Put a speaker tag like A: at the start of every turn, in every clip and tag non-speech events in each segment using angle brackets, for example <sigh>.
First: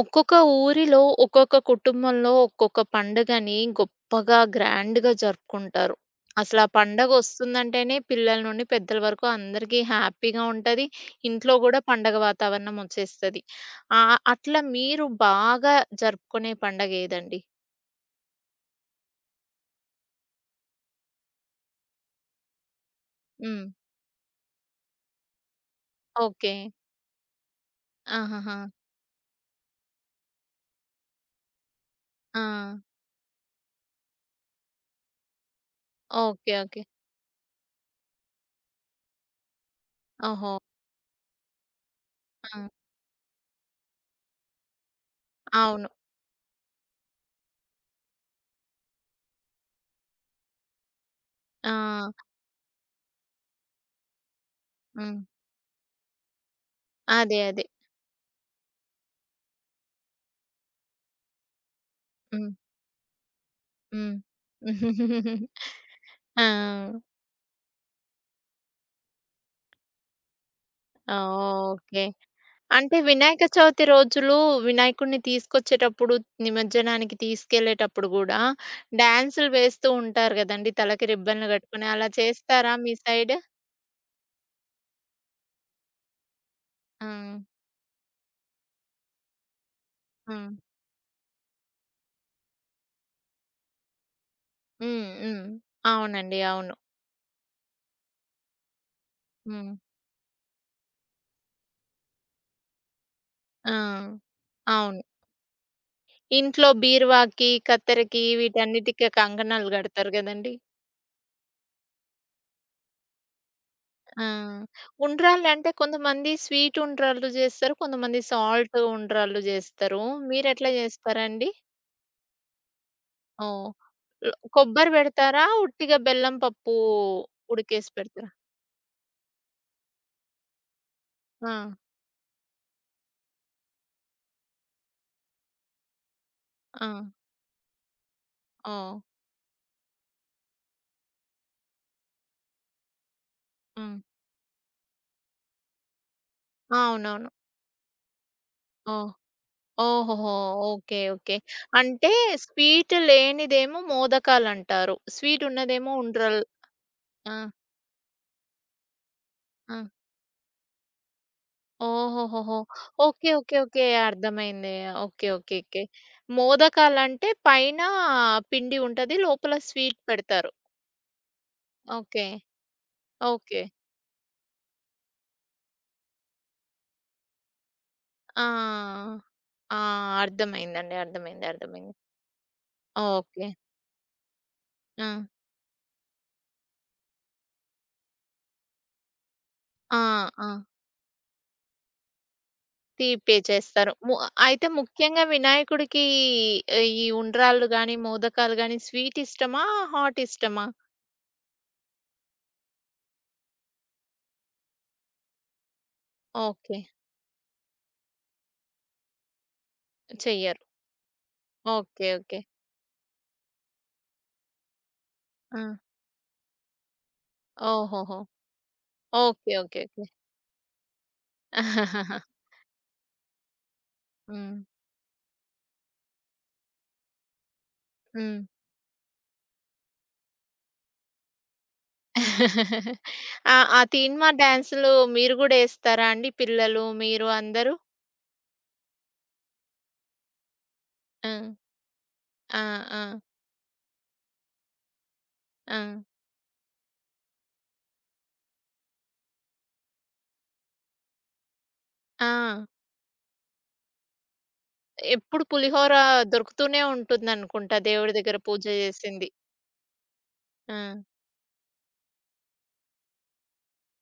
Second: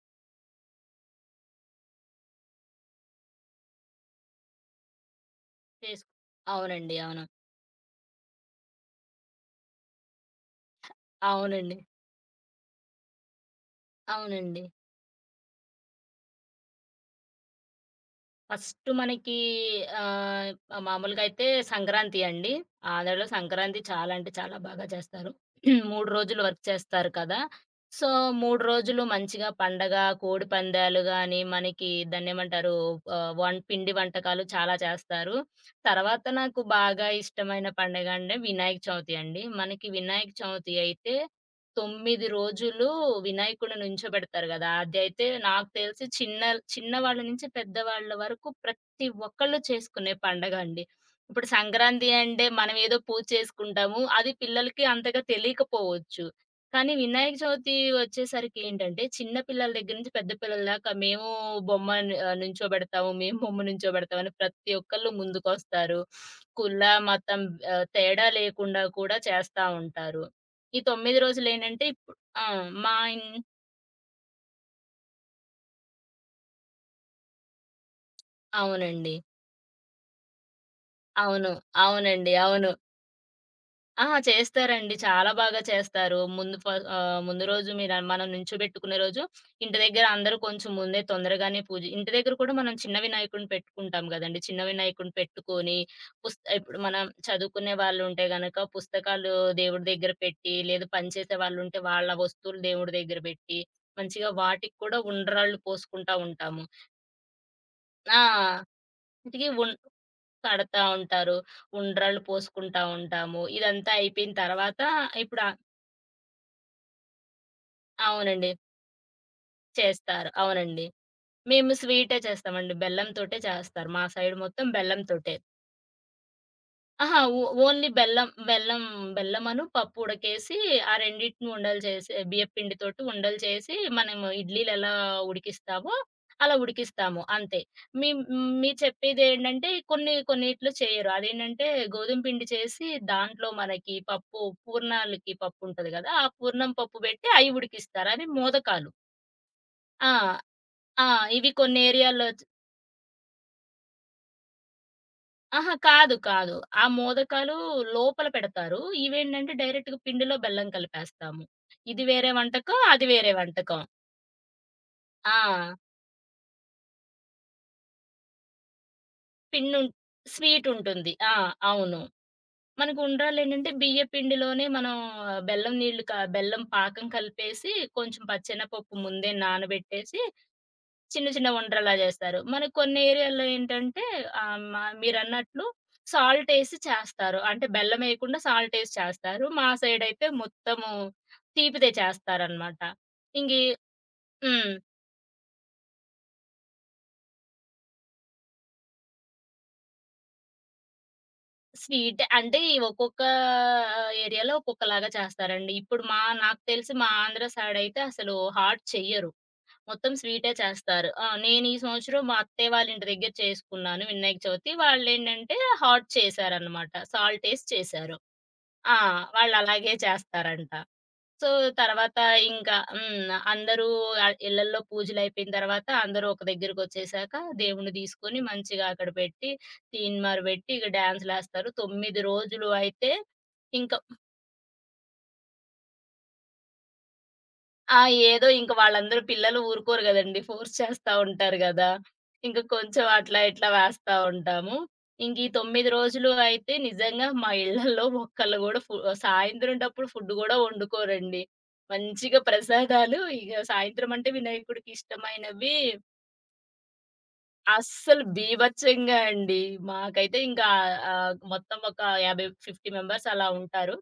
A: ఒక్కొక్క ఊరిలో, ఒక్కొక్క కుటుంబంలో ఒక్కొక్క పండుగని గొప్పగా, గ్రాండ్‌గా జరుపుకుంటారు.
B: చేసు
A: అసలా
B: అవునండి. అవును.
A: పండగొస్తుందంటేనే పిల్లల నుండి పెద్దల వరకు అందరికీ హ్యాపీగా ఉంటది. ఇంట్లో
B: అవునండి.
A: గూడా పండగ వాతావరణం ఒచ్చేస్తది. అట్లా
B: అవునండి.
A: మీరు బాగా జరుపుకునే పండగేదండి?
B: ఫస్ట్ మనకి ఆహ్, మామూలుగా అయితే సంక్రాంతి అండి. ఆంధ్రాలో
A: హ్మ్.
B: సంక్రాంతి చాలా అంటే చాలా బాగా చేస్తారు. <clears throat> 3 రోజులు
A: ఓకే.
B: వర్క్ చేస్తారు కదా! సో,
A: ఆహాహా!
B: 3 రోజులు మంచిగా పండగ, కోడిపందాలు గాని, మనకి
A: ఆ!
B: దాన్నేమంటారు ఆహ్, వం పిండి వంటకాలు చాలా చేస్తారు. తర్వాత
A: ఓకే.
B: నాకు
A: ఓకే.
B: బాగా ఇష్టమైన పండగ అంటే వినాయక చవితి అండి. మనకి వినాయక
A: ఓహో!
B: చవితి అయితే 9
A: ఆ!
B: రోజులు వినాయకుడిని నుంచోబెడతారు గదా! అదైతే నాకు
A: అవును.
B: తెలిసి చిన్నవాళ్ళ నుంచి పెద్దవాళ్ళ వరకు ప్రతి ఒక్కళ్ళు చేసుకునే పండగండి. ఇప్పుడు
A: ఆ!
B: సంక్రాంతి అంటే మనం ఏదో పూజ చేసుకుంటాము. అది పిల్లలకి
A: హ్మ్.
B: అంతగా తెలియకపోవచ్చు. కానీ వినాయక
A: అదే. అదే.
B: చవితి వచ్చేసరికి ఏంటంటే చిన్న పిల్లల దగ్గర నుంచి పెద్ద పిల్లల దాకా మేము బొమ్మ
A: హ్మ్.
B: నుంచోబెడతాము, మేము బొమ్మ
A: హ్మ్.
B: నుంచోబెడతాం అని ప్రతి ఒక్కళ్ళు
A: <laughs>
B: ముందుకొస్తారు.
A: ఆ!
B: కుల, మతం తేడా లేకుండా కూడా చేస్తా ఉంటారు. ఈ 9 రోజులేంటంటే
A: ఓకే.
B: ఇప్పుడు ఆ! మా
A: అంటే
B: ఇన్
A: వినాయక చవితి రోజులు వినాయకుడిని తీసుకొచ్చేటప్పుడు, నిమజ్జనానికి తీసుకెళ్ళేటప్పుడు గూడా
B: అవునండి.
A: డాన్సులు వేస్తూ ఉంటారు గదండీ! తలకి రిబ్బన్‌లు
B: అవును.
A: గట్టుకొని. అలా
B: అవునండి. అవును.
A: చేస్తారా మీ సైడ్?
B: ఆ! చేస్తారండి. చాలా బాగా చేస్తారు.
A: ఆ!
B: ముందు రోజు మీరు మనం నించోబెట్టుకునే రోజు ఇంటి దగ్గర అందరూ
A: హ్మ్.
B: కొంచెం ముందే తొందరగానే పూజ ఇంటి దగ్గర కూడా మనం చిన్న వినాయకుడిని పెట్టుకుంటాం గదండీ. చిన్న
A: హ్మ్.
B: వినాయకుడిని
A: హ్మ్.
B: పెట్టుకొని,
A: అవునండి. అవును.
B: ఇప్పుడు మనం చదువుకునే వాళ్ళుంటే గనక పుస్తకాలు
A: హ్మ్.
B: దేవుడి దగ్గర పెట్టి, లేదు పనిచేసే వాళ్ళుంటే వాళ్ళ వస్తువులు దేవుడి దగ్గర బెట్టి,
A: ఆ!
B: మంచిగా వాటికి కూడా
A: అవును.
B: ఉండ్రాళ్ళు పోసుకుంటా ఉంటాము.
A: ఇంట్లో బీరువాకి,
B: ఆ!
A: కత్తెరకి వీటన్నిటికి
B: ఇంటికి
A: కంకణాలు గడతారు గదండీ!
B: కడతా ఉంటారు. ఉండ్రాళ్ళు పోసుకుంటా ఉంటాము. ఇదంతా
A: ఆ!
B: అయిపోయిన తర్వాత ఇప్పుడు ఆ
A: ఉండ్రాళ్ళంటే కొంతమంది స్వీట్ ఉండ్రాళ్ళు జేస్తారు. కొంతమంది
B: అవునండి.
A: సాల్ట్ ఉండ్రాళ్ళు జేస్తారు.
B: చేస్తారు.
A: మీరెట్లా
B: అవునండి.
A: జేస్తారండి?
B: మేము స్వీటే చేస్తామండి. బెల్లంతోటే
A: ఓహ్!
B: చేస్తారు. మా సైడ్ మొత్తం
A: కొబ్బరి
B: బెల్లంతోటే.
A: పెడతారా? ఉట్టిగా బెల్లం పప్పు
B: అహా! ఓన్లీ
A: ఉడికేసి
B: బెల్లం,
A: పెడతారా?
B: బెల్లం బెల్లమను, పప్పు ఉడకేసి ఆ రెండిటిని
A: ఆ!
B: ఉండలు చేసి బియ్యపు పిండితోటి ఉండలు చేసి మనం ఇడ్లీలెలా ఉడికిస్తామో అలా
A: ఆ!
B: ఉడికిస్తాము అంతే. మీరు
A: ఓహ్!
B: చెప్పేదేంటంటే కొన్ని కొన్నిట్లో చేయరు. అదేంటంటే గోధుమ పిండి చేసి దాంట్లో మనకి
A: హ్మ్.
B: పప్పు పూర్ణాలకి పప్పుంటది గదా! ఆ పూర్ణం పప్పు బెట్టి
A: అవునవును.
B: అయి ఉడికిస్తారు. అవి మోదకాలు.
A: ఓహ్!
B: ఆ!
A: ఓహోహో! ఓకే.
B: ఆ!
A: ఓకే.
B: ఇవి కొన్ని
A: అంటే
B: ఏరియాలో
A: స్వీట్ లేనిదేమో మోదకాలంటారు. స్వీట్
B: అహా!
A: ఉన్నదేమో
B: కాదు.
A: ఉండ్రలు.
B: కాదు. ఆ
A: ఆ!
B: మోదకాలు లోపల పెడతారు. ఇవేంటంటే
A: ఆ!
B: డైరెక్ట్‌గా పిండిలో బెల్లం కలిపేస్తాము. ఇది వేరే
A: ఓహోహోహో!
B: వంటకం. అది
A: ఓకే.
B: వేరే
A: ఓకే.
B: వంటకం.
A: ఓకే. అర్థమైంది. ఓకే. ఓకే.
B: ఆ!
A: ఓకే. మోదకాలంటే పైన పిండి ఉంటది. లోపల
B: పిన్ను
A: స్వీట్ పెడతారు.
B: స్వీట్ ఉంటుంది. ఆ! అవును.
A: ఓకే.
B: మనకు
A: ఓకే.
B: ఉండ్రాళ్ళేంటంటే బియ్య పిండిలోనే మనం ఆ, బెల్లం నీళ్లు క బెల్లం పాకం కలిపేసి కొంచెం
A: ఆ!
B: పచ్చెనపప్పు ముందే
A: ఆ!
B: నానబెట్టేసి
A: అర్థమైందండి.
B: చిన్న
A: అర్థమైంది.
B: చిన్న
A: అర్థమైంది.
B: ఉండల్లా జేస్తారు. మనకు కొన్ని ఏరియాల్లో
A: ఓకే.
B: ఏంటంటే ఆహ్, మ
A: ఆ!
B: మీరన్నట్లు సాల్టేసి చేస్తారు. అంటే బెల్లమేయకుండా సాల్టేసి చేస్తారు. మా
A: ఆ!
B: సైడయితే
A: ఆ!
B: మొత్తము తీపిదే చేస్తారనమాట.
A: తీపే
B: ఇంగి
A: చేస్తారు. అయితే
B: హ్మ్.
A: ముఖ్యంగా వినాయకుడికి ఈ ఉండ్రాళ్ళు గాని, మోదకాలు గాని స్వీట్ ఇష్టమా? హాట్ ఇష్టమా?
B: స్వీట్ అంటే ఈ ఒక్కొక్క ఏరియాలో ఒక్కొక్కలాగా చేస్తారండి. ఇప్పుడు మా నాకు
A: ఓకే.
B: తెలిసి మా ఆంధ్ర సైడయితే అసలు హాట్ చెయ్యరు. మొత్తం స్వీటే
A: చెయ్యరు.
B: చేస్తారు. ఆ! నేను ఈ
A: ఓకే.
B: సంవత్సరం మా
A: ఓకే.
B: అత్తయ్య వాళ్ళ ఇంటి దగ్గర చేసుకున్నాను వినాయక చవితి. వాళ్ళేంటంటే
A: ఆ!
B: హాట్ చేశారనమాట. సాల్టేసి చేశారు.
A: ఓహోహో!
B: ఆ!
A: ఓకే. ఓకే.
B: వాళ్ళలాగే
A: ఓకే.
B: చేస్తారంట. సో, తర్వాత
A: <laughs>
B: ఇంకా హ్మ్. అందరూ
A: హ్మ్.
B: ఇళ్ళల్లో పూజలయిపోయిన తర్వాత అందరూ ఒక దగ్గరకొచ్చేసాక దేవుడిని తీసుకొని
A: హ్మ్.
B: మంచిగా అక్కడ పెట్టి, తీన్మార్ పెట్టి ఇక డాన్సులేస్తారు. 9 రోజులు అయితే
A: ఆ! ఆ
B: ఇంకా
A: తీన్‌మా డాన్సులు మీరు గూడా యేస్తారా అండి? పిల్లలు, మీరు అందరూ?
B: ఆ! ఏదో ఇంక వాళ్ళందరూ పిల్లలు ఊరుకోరు గదండీ. ఫోర్స్ చేస్తా
A: ఆ!
B: ఉంటారు గదా! ఇంక
A: ఆ! ఆ!
B: కొంచెం అట్లా ఇట్లా వేస్తా ఉంటాము. ఇంక ఈ
A: ఆ!
B: 9 రోజులు అయితే నిజంగా మా ఇళ్ళల్లో ఒక్కళ్ళు గూడా సాయంత్రంటప్పుడు ఫుడ్ గూడా వండుకోరండి.
A: ఆ!
B: మంచిగా ప్రసాదాలు ఇగ సాయంత్రం అంటే వినాయకుడికి
A: ఎప్పుడు
B: ఇష్టమైనవి
A: పులిహోర దొరుకుతూనే ఉంటుందనుకుంటా దేవుడి
B: అస్సలు
A: దగ్గర పూజ
B: బీభత్సంగా
A: చేసింది.
B: అండి. మాకైతే ఇంకా
A: ఆ!
B: మొత్తం ఒక 50, 50 మెంబర్స్ అలా ఉంటారు.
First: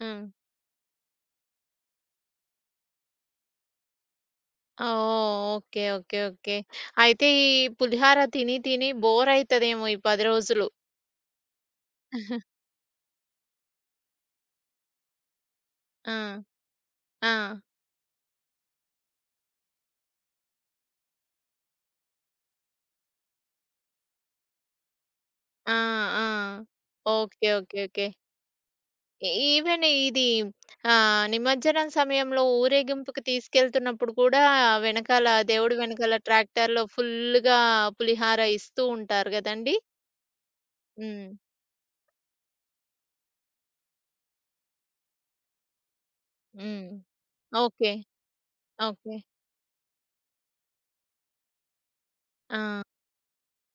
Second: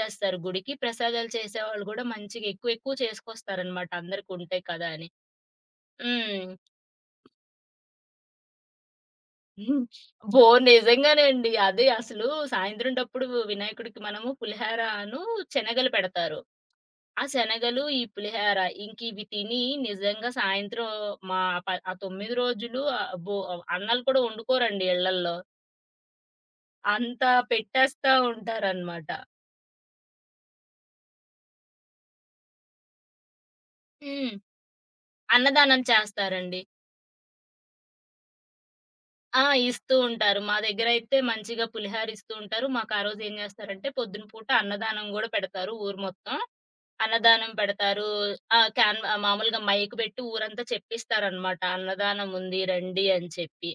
A: ఆ!
B: గుడికి. ప్రసాదాలు చేసేవాళ్ళు గూడా మంచిగా ఎక్కువ ఎక్కువ చేసుకొస్తారనమాట అందరికుంటాయి కదా అని.
A: ఓహ్! ఓకే. ఓకే.
B: హ్మ్.
A: ఓకే. అయితే ఈ పులిహార తిని తిని
B: <laughs>
A: బోరయితదేమో ఈ 10
B: బో
A: రోజులు.
B: నిజంగానే అండి. అదే అసలు
A: <laughs>
B: సాయంత్రంటప్పుడు వినాయకుడికి మనము పులిహారను, శనగలు
A: ఆ!
B: పెడతారు. ఆ
A: ఆ!
B: శనగలు, ఈ పులిహార ఇంకివి తిని నిజంగా సాయంత్రం మా ప ఆ 9 రోజులు ఆహ్, బో అన్నాలు కూడా వండుకోరండి ఇళ్ళల్లో.
A: ఆ! ఆ!
B: అంతా
A: ఓకే. ఓకే. ఓకే.
B: పెట్టేస్తా ఉంటారనమాట.
A: ఈ ఈవెన్ ఇది నిమజ్జనం సమయంలో ఊరేగింపుకి తీసుకెళ్తున్నప్పుడు
B: హ్మ్.
A: కూడా వెనకాల దేవుడి
B: అన్నదానం
A: వెనకాల
B: చేస్తారండి.
A: ట్రాక్టర్‌లో ఫుల్లుగా పులిహార ఇస్తూ ఉంటారు
B: ఆ!
A: గదండీ!
B: ఇస్తూ ఉంటారు. మా దగ్గరైతే
A: హ్మ్.
B: మంచిగా పులిహార ఇస్తూ ఉంటారు. మాకు ఆ రోజు ఏం చేస్తారంటే పొద్దున పూట అన్నదానం గూడా పెడతారు ఊరు మొత్తం.
A: హ్మ్.
B: అన్నదానం
A: ఓకే.
B: పెడతారు.
A: ఓకే.
B: మామూలుగా మైక్ పెట్టి ఊరంతా చెప్పిస్తారనమాట. అన్నదానం
A: ఆ!
B: ఉంది రండి అని చెప్పి.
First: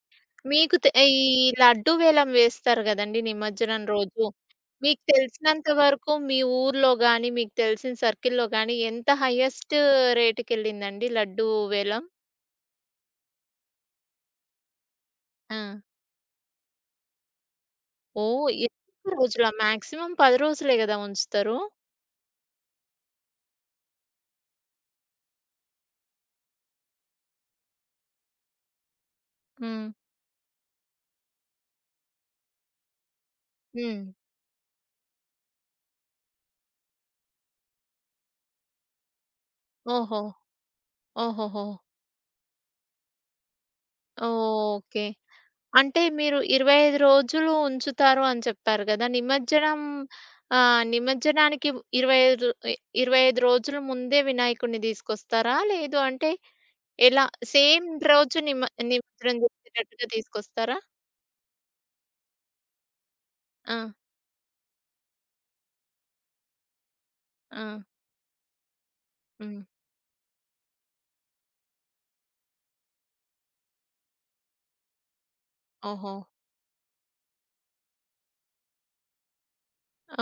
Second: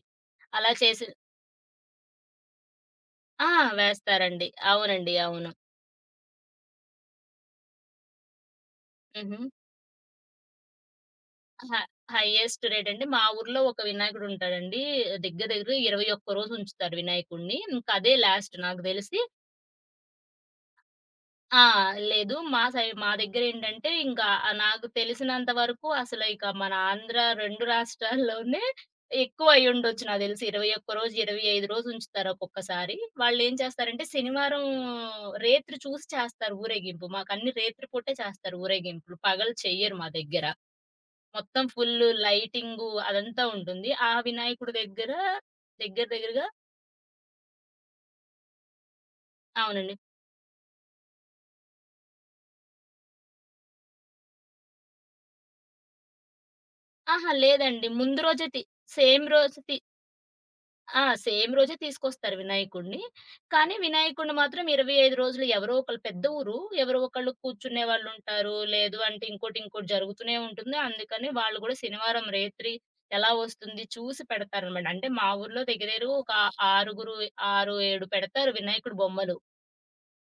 B: అలా
A: మీకు తె
B: చేసి
A: ఈ లడ్డూ వేలం వేస్తారు గదండీ
B: ఆ!
A: నిమజ్జనం రోజు.
B: వేస్తారండి.
A: మీకు
B: అవునండి. అవును.
A: తెలిసినంత వరకు మీ ఊర్లో గాని, మీకు తెలిసిన సర్కిల్‌లో గాని ఎంత
B: హుహు.
A: హైయెస్ట్ రేట్‌కెళ్ళిందండి లడ్డూ
B: హ
A: వేలం?
B: హైయెస్ట్ రేట్ అంటే మా ఊర్లో ఒక వినాయకుడు ఉంటాడండి. దగ్గర
A: ఆ!
B: దగ్గర 21 రోజు ఉంచుతారు వినాయకుడిని. ఇంకా అదే
A: ఓహ్!
B: లాస్ట్ నాకు
A: ఎక్కువ
B: తెలిసి.
A: రోజులా? మాక్సిమం 10 రోజులే గదా ఉంచుతారు.
B: ఆ! లేదు మా దగ్గరేంటంటే ఇంకా నాకు తెలిసినంత వరకు అసలు ఇక మన ఆంధ్ర 2 రాష్ట్రాల్లోనే ఎక్కువ
A: హ్మ్.
B: అయ్యుండొచ్చు నాకు తెలిసి. 21 రోజు, 25 రోజు ఉంచుతారు ఒక్కొక్కసారి. వాళ్ళేం చేస్తారంటే
A: హ్మ్.
B: శనివారం రేత్రి చూసి చేస్తారు ఊరేగింపు. మాకన్ని రేత్రి పూటే చేస్తారు ఊరేగింపులు. పగలు చెయ్యరు మా
A: ఓహో!
B: దగ్గర. మొత్తం
A: ఓహోహో!
B: ఫుల్లు లైటింగు అదంతా ఉంటుంది. ఆ వినాయకుడి
A: ఓకే.
B: దగ్గర
A: అంటే
B: దగ్గర
A: మీరు
B: దగ్గరగా
A: 25 రోజులు ఉంచుతారు అని చెప్పారు గదా! నిమజ్జనం
B: అవునండి.
A: నిమజ్జనానికి 25 25 రోజుల ముందే వినాయకుడిని తీసుకొస్తారా? లేదు అంటే ఎలా
B: అహా! లేదండి.
A: సేమ్
B: ముందు
A: రోజు
B: రోజే తి
A: నిమ
B: సేమ్
A: నిమజ్జనం
B: రోజు తి
A: చేసేటట్టుగా తీసుకొస్తారా?
B: ఆ! సేమ్ రోజే తీసుకొస్తారు వినాయకుడిని. కానీ
A: ఆ!
B: వినాయకుడిని మాత్రం 25 రోజులు ఎవరో ఒకళ్ళు పెద్ద ఊరు. ఎవరో ఒకళ్ళు
A: ఆ!
B: కూర్చునే వాళ్ళుంటారు. లేదు అంటే ఇంకోటి,
A: హ్మ్.
B: ఇంకోటి జరుగుతూనే ఉంటుంది. అందుకని వాళ్ళు గూడా శనివారం రేత్రి ఎలా వస్తుంది చూసి పెడతారనమాట. అంటే మా ఊర్లో దగ్గర
A: ఓహో!
B: దగ్గరగా ఒక ఆరుగురు 6, 7 పెడతారు వినాయకుడు బొమ్మలు.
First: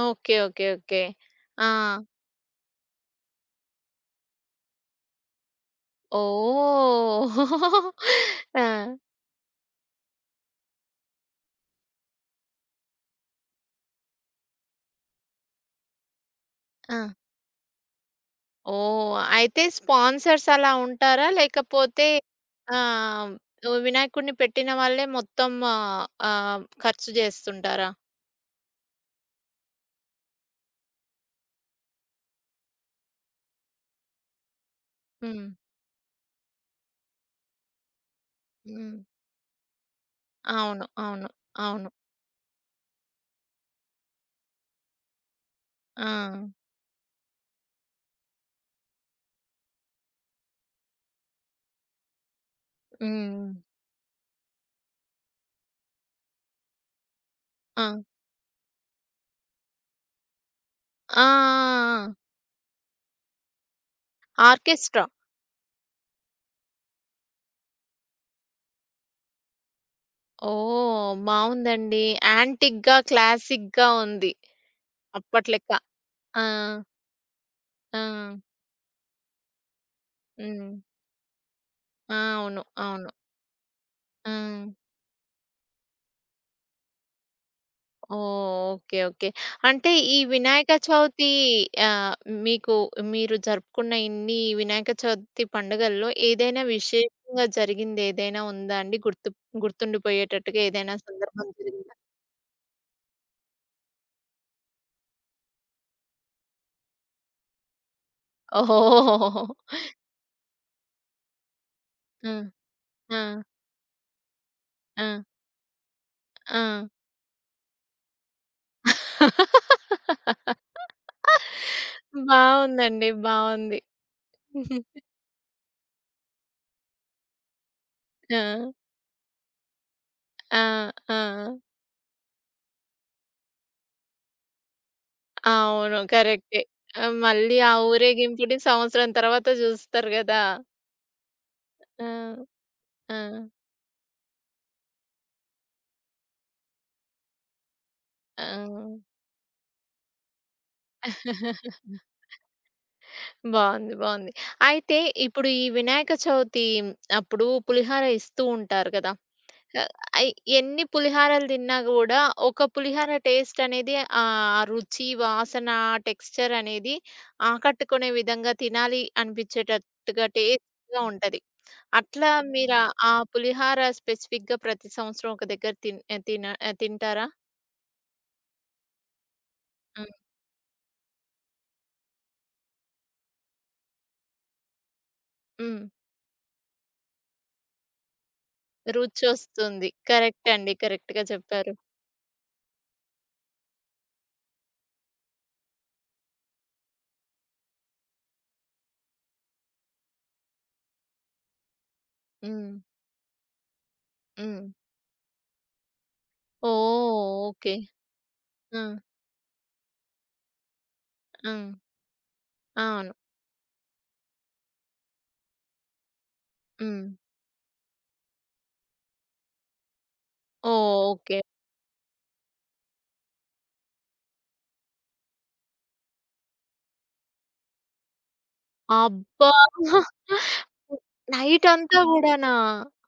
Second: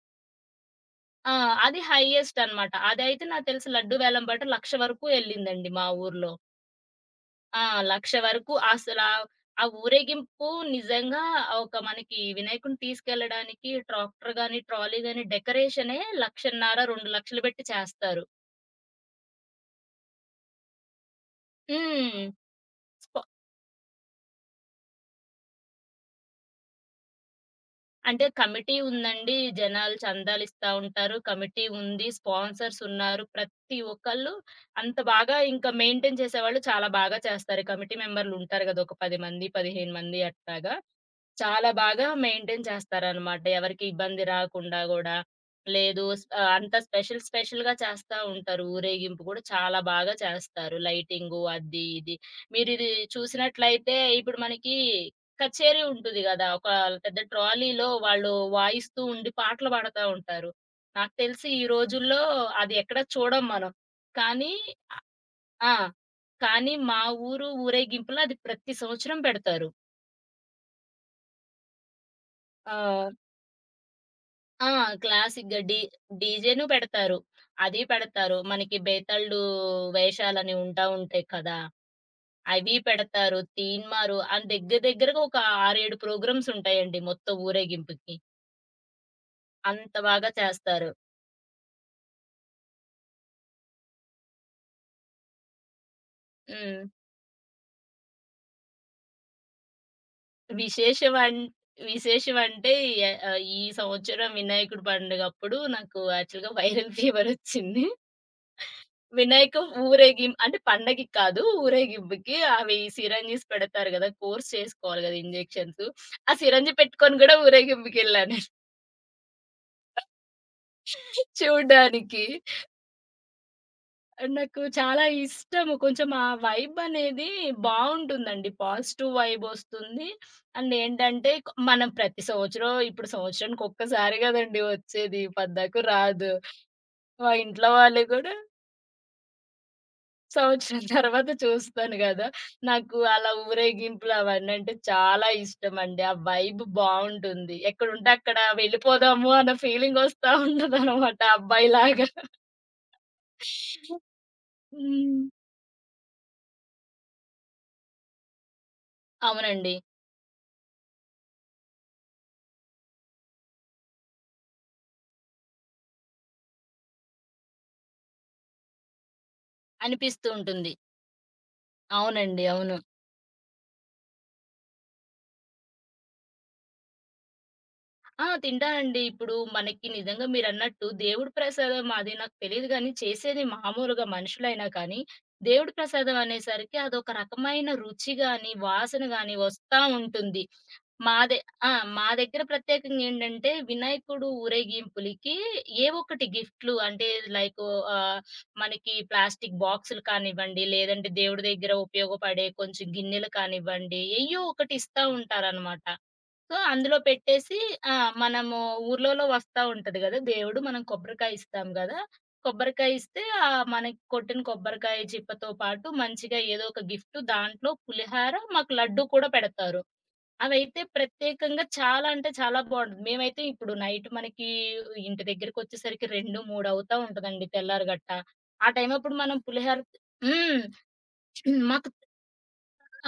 A: ఓకే. ఓకే. ఓకే.
B: ఆ!
A: ఆ!
B: అది హైయెస్ట్ అనమాట. అదైతే నాకు తెలిసి లడ్డు వేలం పాట 1,00,000 వరకు ఎళ్ళిందండి మా ఊర్లో.
A: ఓహ్!
B: ఆ! 1,00,000
A: <laughs>
B: వరకు
A: ఆ!
B: అసలా ఆ ఆ ఊరేగింపు నిజంగా ఒక మనకి వినాయకుడిని తీసుకెళ్ళడానికి ట్రాక్టర్ గాని, ట్రాలీ గాని డెకరేషనే 1,50,000,
A: ఆ!
B: 2,00,000 పెట్టి చేస్తారు.
A: ఓహ్! అయితే స్పాన్సర్స్ అలా ఉంటారా? లేకపోతే
B: హ్మ్.
A: ఆహ్, వినాయకుడిని పెట్టిన వాళ్ళే మొత్తం ఖర్చు చేస్తుంటారా?
B: అంటే కమిటీ ఉందండి. జనాలు చందాలిస్తా ఉంటారు. కమిటీ ఉంది. స్పాన్సర్స్ ఉన్నారు. ప్రతి ఒక్కళ్ళు అంత బాగా
A: హ్మ్.
B: ఇంకా మెయింటైన్ చేసేవాళ్ళు చాలా బాగా చేస్తారు. కమిటీ మెంబర్‌లుంటారు గదా! ఒక
A: హ్మ్.
B: 10 మంది, 15 మంది అట్లాగా.
A: అవును. అవును.
B: చాలా
A: అవును.
B: బాగా మెయింటైన్ చేస్తారనమాట. ఎవరికీ ఇబ్బంది రాకుండా గూడా. లేదు
A: ఆ!
B: అంత స్పెషల్ స్పెషల్‌గా చేస్తా ఉంటారు. ఊరేగింపు గూడా చాలా బాగా చేస్తారు. లైటింగు అది ఇది. మీరిది
A: హ్మ్.
B: చూసినట్లయితే ఇప్పుడు మనకి కచేరీ ఉంటది గదా! ఒక పెద్ద ట్రాలీలో
A: ఆ! ఆ!
B: వాళ్ళు వాయిస్తూ ఉండి పాటలు పాడుతా ఉంటారు. నాకు
A: ఆ!
B: తెలిసి ఈ
A: ఆ!
B: రోజుల్లో అది ఎక్కడ చూడం మనం. కానీ
A: ఆర్కెస్ట్రా.
B: ఆ! కానీ మా ఊరు ఊరేగింపులో అది ప్రతి సంవత్సరం పెడతారు.
A: ఓహ్! బావుందండి. యాంటిక్‌గా,
B: ఆ!
A: క్లాసిక్‌గా ఉంది.
B: ఆ!
A: అప్పటి
B: క్లాసిక్‌గా
A: లెక్క. ఆ!
B: డీజేను పెడతారు. అది
A: ఆ!
B: పెడతారు. మనకి బేతాళు వేషాలని
A: హ్మ్.
B: ఉంటా ఉంటాయి కదా!
A: ఆ! అవును.
B: అవి
A: అవును.
B: పెడతారు. తీన్మారు
A: ఆ!
B: అని దగ్గర దగ్గరగా ఒక 6, 7 ప్రోగ్రామ్స్ ఉంటాయండి మొత్తం ఊరేగింపుకి.
A: ఓహ్! ఓకే. ఓకే. అంటే
B: అంత
A: ఈ
B: బాగా
A: వినాయక
B: చేస్తారు.
A: చవితి ఆహ్, మీకు మీరు జరుపుకున్న ఇన్ని వినాయక చవితి పండుగల్లో ఏదైనా
B: హ్మ్.
A: విశేషంగా జరిగిందేదైనా ఉందా అండి? గుర్తుండిపోయేటట్టుగా ఏదైనా
B: విశేషం అం
A: సందర్భం జరిగిందా?
B: విశేషం అంటే ఈ సంవత్సరం వినాయకుడి పండుగప్పుడు నాకు యాక్చువల్‌గా వైరల్ ఫీవర్ వచ్చింది.
A: ఓహోహోహోహో!
B: వినాయక ఊరేగిం అంటే పండగకి కాదు. ఊరేగింపుకి
A: హ్మ్.
B: అవి
A: ఆ!
B: సిరంజీస్ పెడతారు గదా! కోర్స్ చేసుకోవాలి
A: ఆ!
B: గదా! ఇంజెక్షన్స్. ఆ
A: ఆ!
B: సిరంజి పెట్టుకొని గూడా ఊరేగింపుకెళ్ళా నేను చూడ్డానికి.
A: బావుందండి. బావుంది.
B: నాకు చాలా ఇష్టము. కొంచెం ఆ వైబ్ అనేది
A: ఆ!
B: బావుంటుందండి. పాజిటివ్ వైబొస్తుంది.
A: ఆ!
B: అండ్
A: ఆ!
B: ఏంటంటే మనం ప్రతి సంవత్సరం ఇప్పుడు సంవత్సరానికి ఒక్కసారి గదండీ వచ్చేది. పద్దాకు
A: అవును.
B: రాదు.
A: కరెక్టే.
B: మా
A: మళ్ళీ
B: ఇంట్లో
A: ఆ
B: వాళ్ళు గూడా
A: ఊరేగింపుని సంవత్సరం తర్వాత జూస్తారు గదా!
B: సంవత్సరం <laughs> తర్వాత చూస్తాను
A: ఆ!
B: గదా! నాకు
A: ఆ!
B: అలా ఊరేగింపులు అవన్నీ అంటే చాలా ఇష్టమండి. ఆ వైబ్ బావుంటుంది. ఎక్కడుంటే అక్కడ
A: ఆ!
B: వెళ్ళిపోదాము అన్న ఫీలింగ్ ఒస్తా ఉంటదనమాట అబ్బాయిలాగా.
A: <laughs> బావుంది.
B: <laughs>
A: బావుంది. అయితే
B: హ్మ్.
A: ఇప్పుడు ఈ వినాయక చవితి అప్పుడు పులిహార ఇస్తూ ఉంటారు గదా!
B: అవునండి.
A: ఆహ్, అయి ఎన్ని పులిహారలు తిన్నా గూడా ఒక పులిహార టేస్ట్ అనేది రుచి, వాసన, టెక్స్చర్ అనేది ఆకట్టుకునే విధంగా తినాలి అనిపించేటట్టుగా
B: అనిపిస్తూ ఉంటుంది.
A: టేస్ట్‌గా ఉంటది. అట్లా
B: అవునండి. అవును.
A: మీరు ఆ ఆ పులిహార స్పెసిఫిక్‌గా ప్రతి సంవత్సరం ఒక దగ్గర తిన్ ఆహ్, తిన ఆహ్, తింటారా?
B: ఆ! తింటానండి. ఇప్పుడు మనకి
A: హ్మ్.
B: నిజంగా మీరన్నట్టు దేవుడి ప్రసాదం అది నాకు తెలీదు గానీ, చేసేది మామూలుగా మనుషులైనా కానీ, దేవుడి
A: హ్మ్.
B: ప్రసాదం అనేసరికి అదొక రకమైన రుచి గాని, వాసన గాని వస్తా
A: రుచొస్తుంది.
B: ఉంటుంది.
A: కరెక్ట్ అండి. కరెక్ట్‌గా
B: మాదే ఆ!
A: చెప్పారు.
B: మా దగ్గర ప్రత్యేకంగా ఏంటంటే, వినాయకుడు ఊరేగింపులకి ఏవో ఒకటి గిఫ్ట్‌లు అంటే లైకు ఆహ్, మనకి ప్లాస్టిక్ బాక్సులు కానివ్వండి, లేదంటే దేవుడి దగ్గర ఉపయోగపడే
A: హ్మ్.
B: కొంచెం గిన్నెలు కానివ్వండి, ఎయ్యో
A: హ్మ్.
B: ఒకటి ఇస్తా ఉంటారనమాట. సో, అందులో
A: ఓహ్!
B: పెట్టేసి
A: ఓకే.
B: ఆ! మనము
A: ఆ!
B: ఊర్లలో వస్తా ఉంటది గదా! దేవుడు. మనం కొబ్బరికాయ
A: ఆ!
B: ఇస్తాం గదా! కొబ్బరికాయ
A: అవును.
B: ఇస్తే మనకి కొట్టిన కొబ్బరికాయ చిప్పతో పాటు మంచిగా ఏదో ఒక
A: హ్మ్.
B: గిఫ్ట్ దాంట్లో పులిహార, మాకు లడ్డూ కూడా పెడతారు.
A: ఓహ్!
B: అవైతే
A: ఓకే.
B: ప్రత్యేకంగా చాలా అంటే చాలా బావుంటది. మేమైతే ఇప్పుడు నైట్ మనకి ఇంటి దగ్గరికొచ్చేసరికి 2, 3 అవుతా ఉంటదండి తెల్లారి గట్ట. ఆ టైం అప్పుడు మనం
A: అబ్బా!
B: పులిహార హ్మ్. మాకు
A: నైటంతా గూడానా?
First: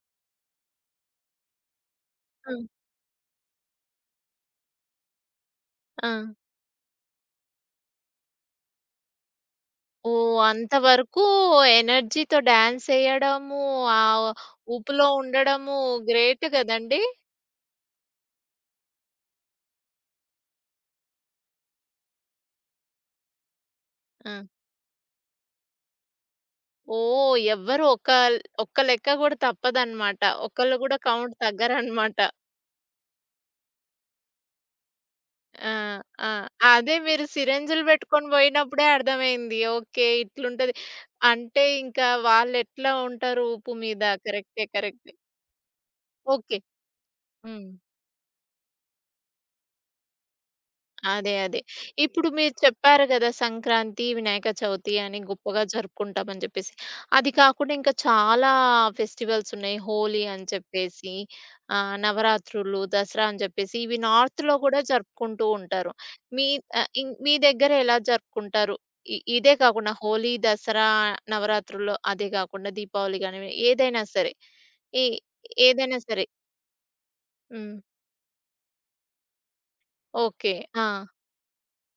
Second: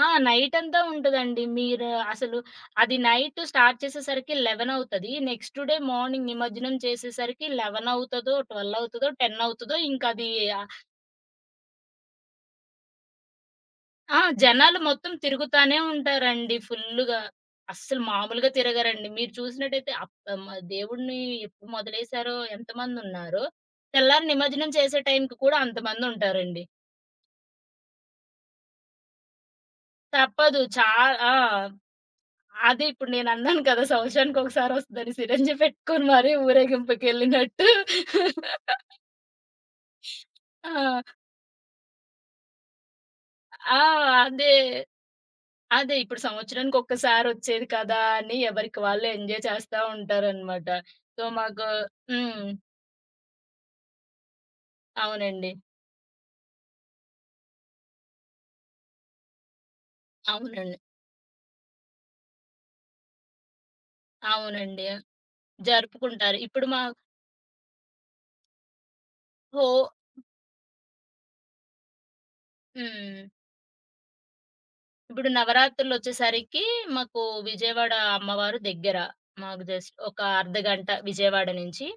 B: ఆ! నైటంతా ఉంటదండి. మీరు అసలు
A: ఆ!
B: అది నైట్ స్టార్ట్ చేసేసరికి 11 అవుతది. నెక్స్ట్ డే
A: ఆ!
B: మార్నింగ్ నిమజ్జనం చేసేసరికి 11 అవుతదో, 12 అవుతదో, 10 అవుతదో ఇంకది
A: ఓహ్! అంతవరకు ఎనర్జీతో డాన్స్ ఎయడము, ఆ
B: ఆ! జనాలు
A: ఊపులో
B: మొత్తం తిరుగుతానే
A: ఉండడము గ్రేట్
B: ఉంటారండి
A: గదండీ.
B: ఫుల్లుగా. అస్సలు మామూలుగా తిరగరండి. మీరు చూసినట్టయితే అప్ మ దేవుడిని ఎప్పుడు మొదలేసారో ఎంతమందున్నారో, తెల్లారి
A: ఆ!
B: నిమజ్జనం చేసే టైంకి కూడా అంతమందుంటారండి.
A: ఓహ్! ఎవ్వరు ఒక ఒక్క లెక్క గూడా తప్పదనమాట.
B: తప్పదు.
A: ఒకళ్ళు గూడా
B: ఆ!
A: కౌంట్ తగ్గరనమాట.
B: అదే ఇప్పుడు నేనన్నాను కదా! సంవత్సరానికొకసారి వస్తదని సిరంజి
A: ఆ!
B: పెట్టుకొని
A: ఆ!
B: మరీ
A: అదే మీరు
B: ఊరేగింపుకెళ్ళినట్టు.
A: సిరంజిలు బెట్టుకొని బోయినప్పుడే అర్థమైంది. ఓకే. ఇట్లుంటది.
B: ఆ!
A: అంటే ఇంకా వాళ్ళెట్లా ఉంటారు ఉప్పు
B: ఆ!
A: మీద.
B: అదే.
A: కరెక్టే. కరెక్టే.
B: అదే ఇప్పుడు
A: ఓకే.
B: సంవత్సరానికొక్కసారొచ్చేది
A: హ్మ్.
B: కదా! అని ఎవరికి వాళ్ళు ఎంజాయ్ చేస్తా ఉంటారనమాట. సో,
A: అదే. అదే.
B: మాకు
A: ఇప్పుడు
B: హ్మ్.
A: మీరు చెప్పారు గదా! సంక్రాంతి, వినాయక చవితి అని
B: అవునండి.
A: గొప్పగా జరుపుకుంటామని జెప్పేసి. అది కాకుండా ఇంకా చాలా ఫెస్టివల్స్ ఉన్నాయి. హోలీ అని
B: అవునండి.
A: చెప్పేసి, నవరాత్రులు, దసరా అని జెప్పేసి ఇవి నార్త్‌లో గూడా
B: అవునండి.
A: జరుపుకుంటూ ఉంటారు.
B: జరుపుకుంటారు.
A: మీ
B: ఇప్పుడు మా
A: ఆహ్, ఇన్ మీ దగ్గర ఎలా జరుపుకుంటారు? ఇదే
B: హో
A: కాకుండా హోలీ, దసరా, నవరాత్రుల్లో అదే గాకుండా దీపావళి
B: హ్మ్.
A: గానివి ఏదైనా సరే. ఏ
B: ఇప్పుడు
A: ఏదైనా సరే.
B: నవరాత్రులొచ్చేసరికి మాకు
A: హ్మ్.
B: విజయవాడ అమ్మవారు దగ్గర. మాకు జస్ట్ ఒక
A: ఓకే.
B: అర్ధ
A: ఆ!
B: గంట విజయవాడ నుంచి.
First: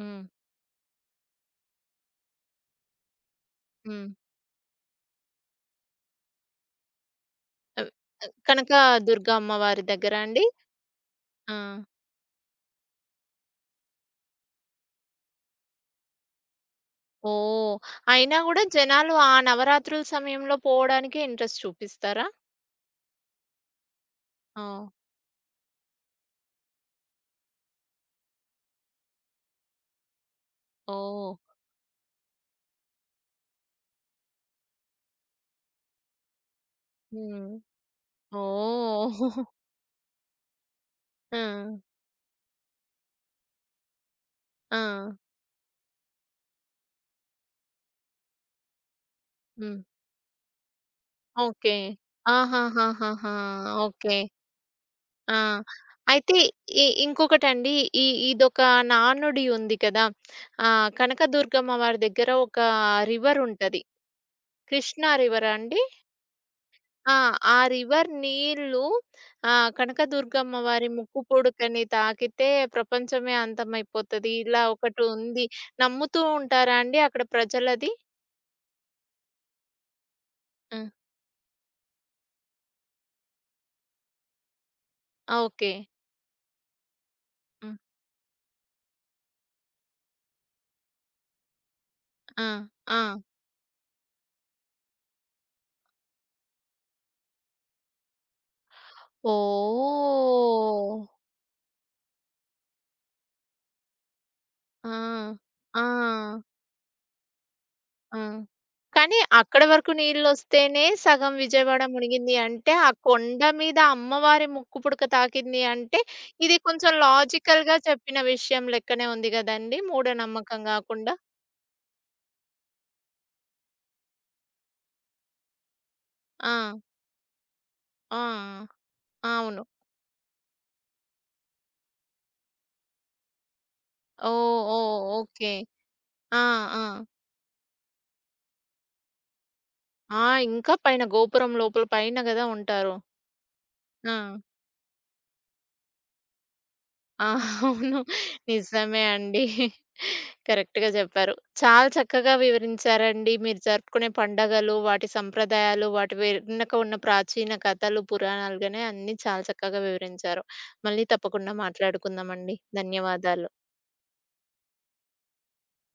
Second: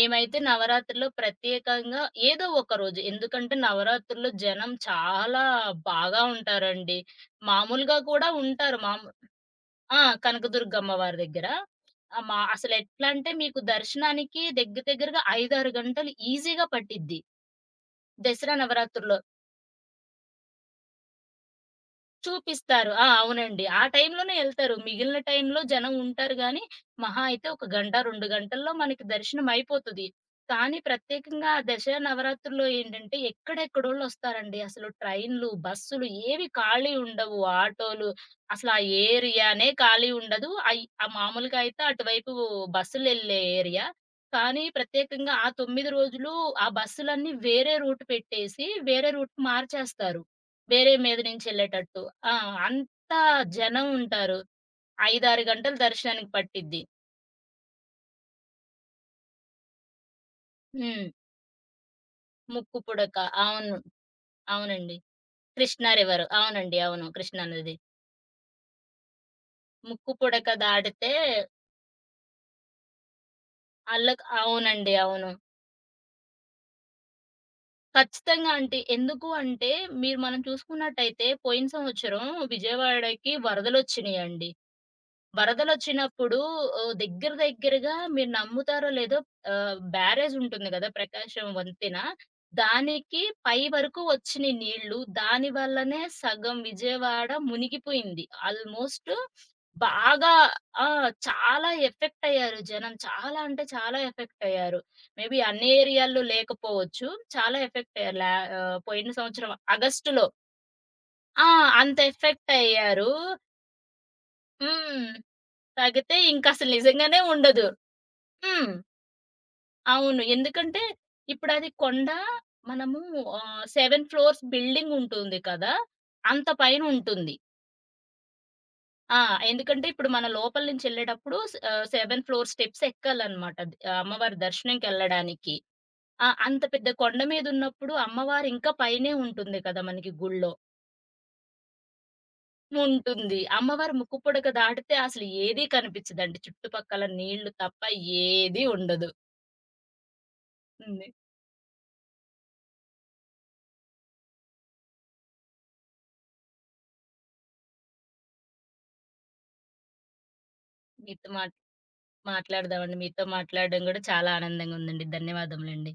A: హ్మ్.
B: నవరాత్రుల్లో ప్రత్యేకంగా ఏదో ఒక రోజు ఎందుకంటే
A: హ్మ్.
B: నవరాత్రుల్లో జనం చాలా బాగా ఉంటారండి.
A: ఆహ్,
B: మామూలుగా కూడా
A: ఆహ్,
B: ఉంటారు.
A: కనకదుర్గ అమ్మవారి
B: ఆ!
A: దగ్గరా అండి?
B: కనకదుర్గమ్మ వారి దగ్గర.
A: ఆ!
B: మా అసలెట్లంటే మీకు దర్శనానికి దగ్గర దగ్గరగా 5, 6 గంటలు ఈజీగా పట్టిద్ది
A: ఓహ్! అయినా
B: దసరా
A: గూడా జనాలు
B: నవరాత్రుల్లో.
A: ఆ నవరాత్రుల సమయంలో పోవడానికే ఇంట్రెస్ట్ చూపిస్తారా?
B: చూపిస్తారు. ఆ! అవునండి. ఆ టైంలోనే ఎళ్తారు.
A: ఓహ్!
B: మిగిలిన టైంలో జనం ఉంటారు గానీ, మహా అయితే ఒక గంట, 2 గంటల్లో మనకి దర్శనం అయిపోతది. కానీ
A: ఓహ్!
B: ప్రత్యేకంగా ఆ దసరా నవరాత్రుల్లో ఏంటంటే, ఎక్కడెక్కడోళ్ళొస్తారండి. అసలు ట్రైన్‌లు, బస్సులు ఏవి ఖాళీ ఉండవు.
A: హ్మ్.
B: ఆటోలు అసలు ఆ
A: ఓహ్! <laughs>
B: ఏరియానే ఖాళీ ఉండదు. అయి ఆ
A: ఆ!
B: మామూలుగా అయితే అటువైపు బస్సులెళ్ళే ఏరియా. కానీ
A: ఆ!
B: ప్రత్యేకంగా ఆ 9 రోజులు ఆ బస్సులన్నీ వేరే రూట్ పెట్టేసి, వేరే రూట్‌కి
A: హ్మ్.
B: మార్చేస్తారు. వేరే మీద
A: ఓకే.
B: నుంచెళ్ళేటట్టు. ఆ! అంతా
A: ఆహాహాహాహా!
B: జనం
A: ఓకే.
B: ఉంటారు. 5,
A: ఆ!
B: 6 గంటలు దర్శనానికి
A: అయితే
B: పట్టిద్ది.
A: ఇంకొకటండి ఈ ఇదొక నానుడి ఉంది కదా!
B: హ్మ్.
A: కనకదుర్గమ్మ వారి దగ్గర ఒక
B: ముక్కు పుడక. అవును.
A: రివరుంటది.
B: అవునండి.
A: కృష్ణా రివరా అండి?
B: కృష్ణా రివర్. అవునండి. అవును.
A: ఆ!
B: కృష్ణా
A: ఆ
B: నది.
A: రివర్ నీళ్ళు
B: ముక్కు పుడక
A: కనకదుర్గమ్మ వారి
B: దాటితే
A: ముక్కు పుడకని తాకితే ప్రపంచమే
B: అల్లకు
A: అంతమైపోతది. ఇలా
B: అవునండి.
A: ఒకటి
B: అవును.
A: ఉంది. నమ్ముతూ ఉంటారా అండి అక్కడ ప్రజలది?
B: ఖచ్చితంగా అంటే ఎందుకు అంటే, మీరు మనం
A: ఆ!
B: చూసుకున్నట్టయితే పోయిన సంవత్సరం విజయవాడకి వరదలొచ్చినియండి.
A: ఆ, ఓకే.
B: వరదలొచ్చినప్పుడు దగ్గర
A: హ్మ్.
B: దగ్గరగా మీరు నమ్ముతారో లేదో బ్యారేజ్ ఉంటుంది గదా! ప్రకాశం వంతెన.
A: ఆ! ఆ!
B: దానికి పై వరకు వచ్చినయి నీళ్ళు. దాని వల్లనే సగం విజయవాడ మునిగిపోయింది. ఆల్మోస్ట్ బాగా ఆ!
A: ఓహ్!
B: చాలా ఎఫెక్ట్ అయ్యారు జనం. చాలా అంటే చాలా ఎఫెక్ట్ అయ్యారు.
A: ఆ!
B: మేబీ అన్ని
A: ఆ!
B: ఏరియాల్లో లేకపోవచ్చు. చాలా ఎఫెక్ట్ అయ్యారు.
A: ఆ!
B: పోయిన
A: కానీ
B: సంవత్సరం
A: అక్కడి వరకు
B: ఆగస్టులో.
A: నీళ్ళొస్తేనే సగం
B: ఆ!
A: విజయవాడ
B: అంత
A: మునిగింది
B: ఎఫెక్ట్
A: అంటే, ఆ
B: అయ్యారు.
A: కొండ మీద అమ్మవారి ముక్కు పుడక
B: హ్మ్.
A: తాకింది అంటే,
B: తాగితే
A: ఇది
B: ఇంకసలు
A: కొంచెం
B: నిజంగానే ఉండదు.
A: లాజికల్‌గా చెప్పిన విషయం
B: హ్మ్.
A: లెక్కనే ఉంది గదండీ!
B: అవును.
A: మూఢనమ్మకం
B: ఎందుకంటే
A: గాకుండా.
B: ఇప్పుడది కొండ మనము 7 ఫ్లోర్స్ బిల్డింగ్ ఉంటుంది కదా! అంత
A: ఆ!
B: పైనుంటుంది.
A: ఆ!
B: ఆ!
A: అవును.
B: ఎందుకంటే ఇప్పుడు మన లోపల నుంచెళ్ళేటప్పుడు 7 ఫ్లోర్ స్టెప్స్ ఎక్కాలనమాట. అమ్మవారి
A: ఓహ్! ఓహ్! ఓకే.
B: దర్శనంకెళ్ళడానికి. ఆ!
A: ఆ!
B: అంత
A: ఆ!
B: పెద్ద కొండ మీదున్నప్పుడు అమ్మవారు ఇంకా పైనే ఉంటుంది కదా! మనకి
A: ఆ!
B: గుళ్ళో.
A: ఇంకా పైన గోపురం లోపల పైన గదా ఉంటారు.
B: ఉంటుంది. అమ్మవారి ముక్కు
A: ఆ!
B: పుడక దాటితే అసలు ఏది కనిపించదండి. చుట్టుపక్కల
A: ఆ!
B: నీళ్ళు తప్ప
A: అవును.
B: ఏది
A: నిజమే
B: ఉండదు.
A: అండి. కరెక్ట్‌గా
B: హ్మ్.
A: జెప్పారు. చాలా చక్కగా వివరించారండి. మీరు జరుపుకునే పండగలు, వాటి సంప్రదాయాలు, వాటి వెనుక ఉన్న ప్రాచీన కథలు, పురాణాలు గాని అన్నీ చాలా చక్కగా వివరించారు. మళ్ళీ
B: మీతో
A: తప్పకుండా మాట్లాడుకుందామండి.
B: మాట్లాడదామండి. మీతో
A: ధన్యవాదాలు.
B: మాట్లాడడం గూడా చాలా ఆనందంగా ఉందండి. ధన్యవాదములండి.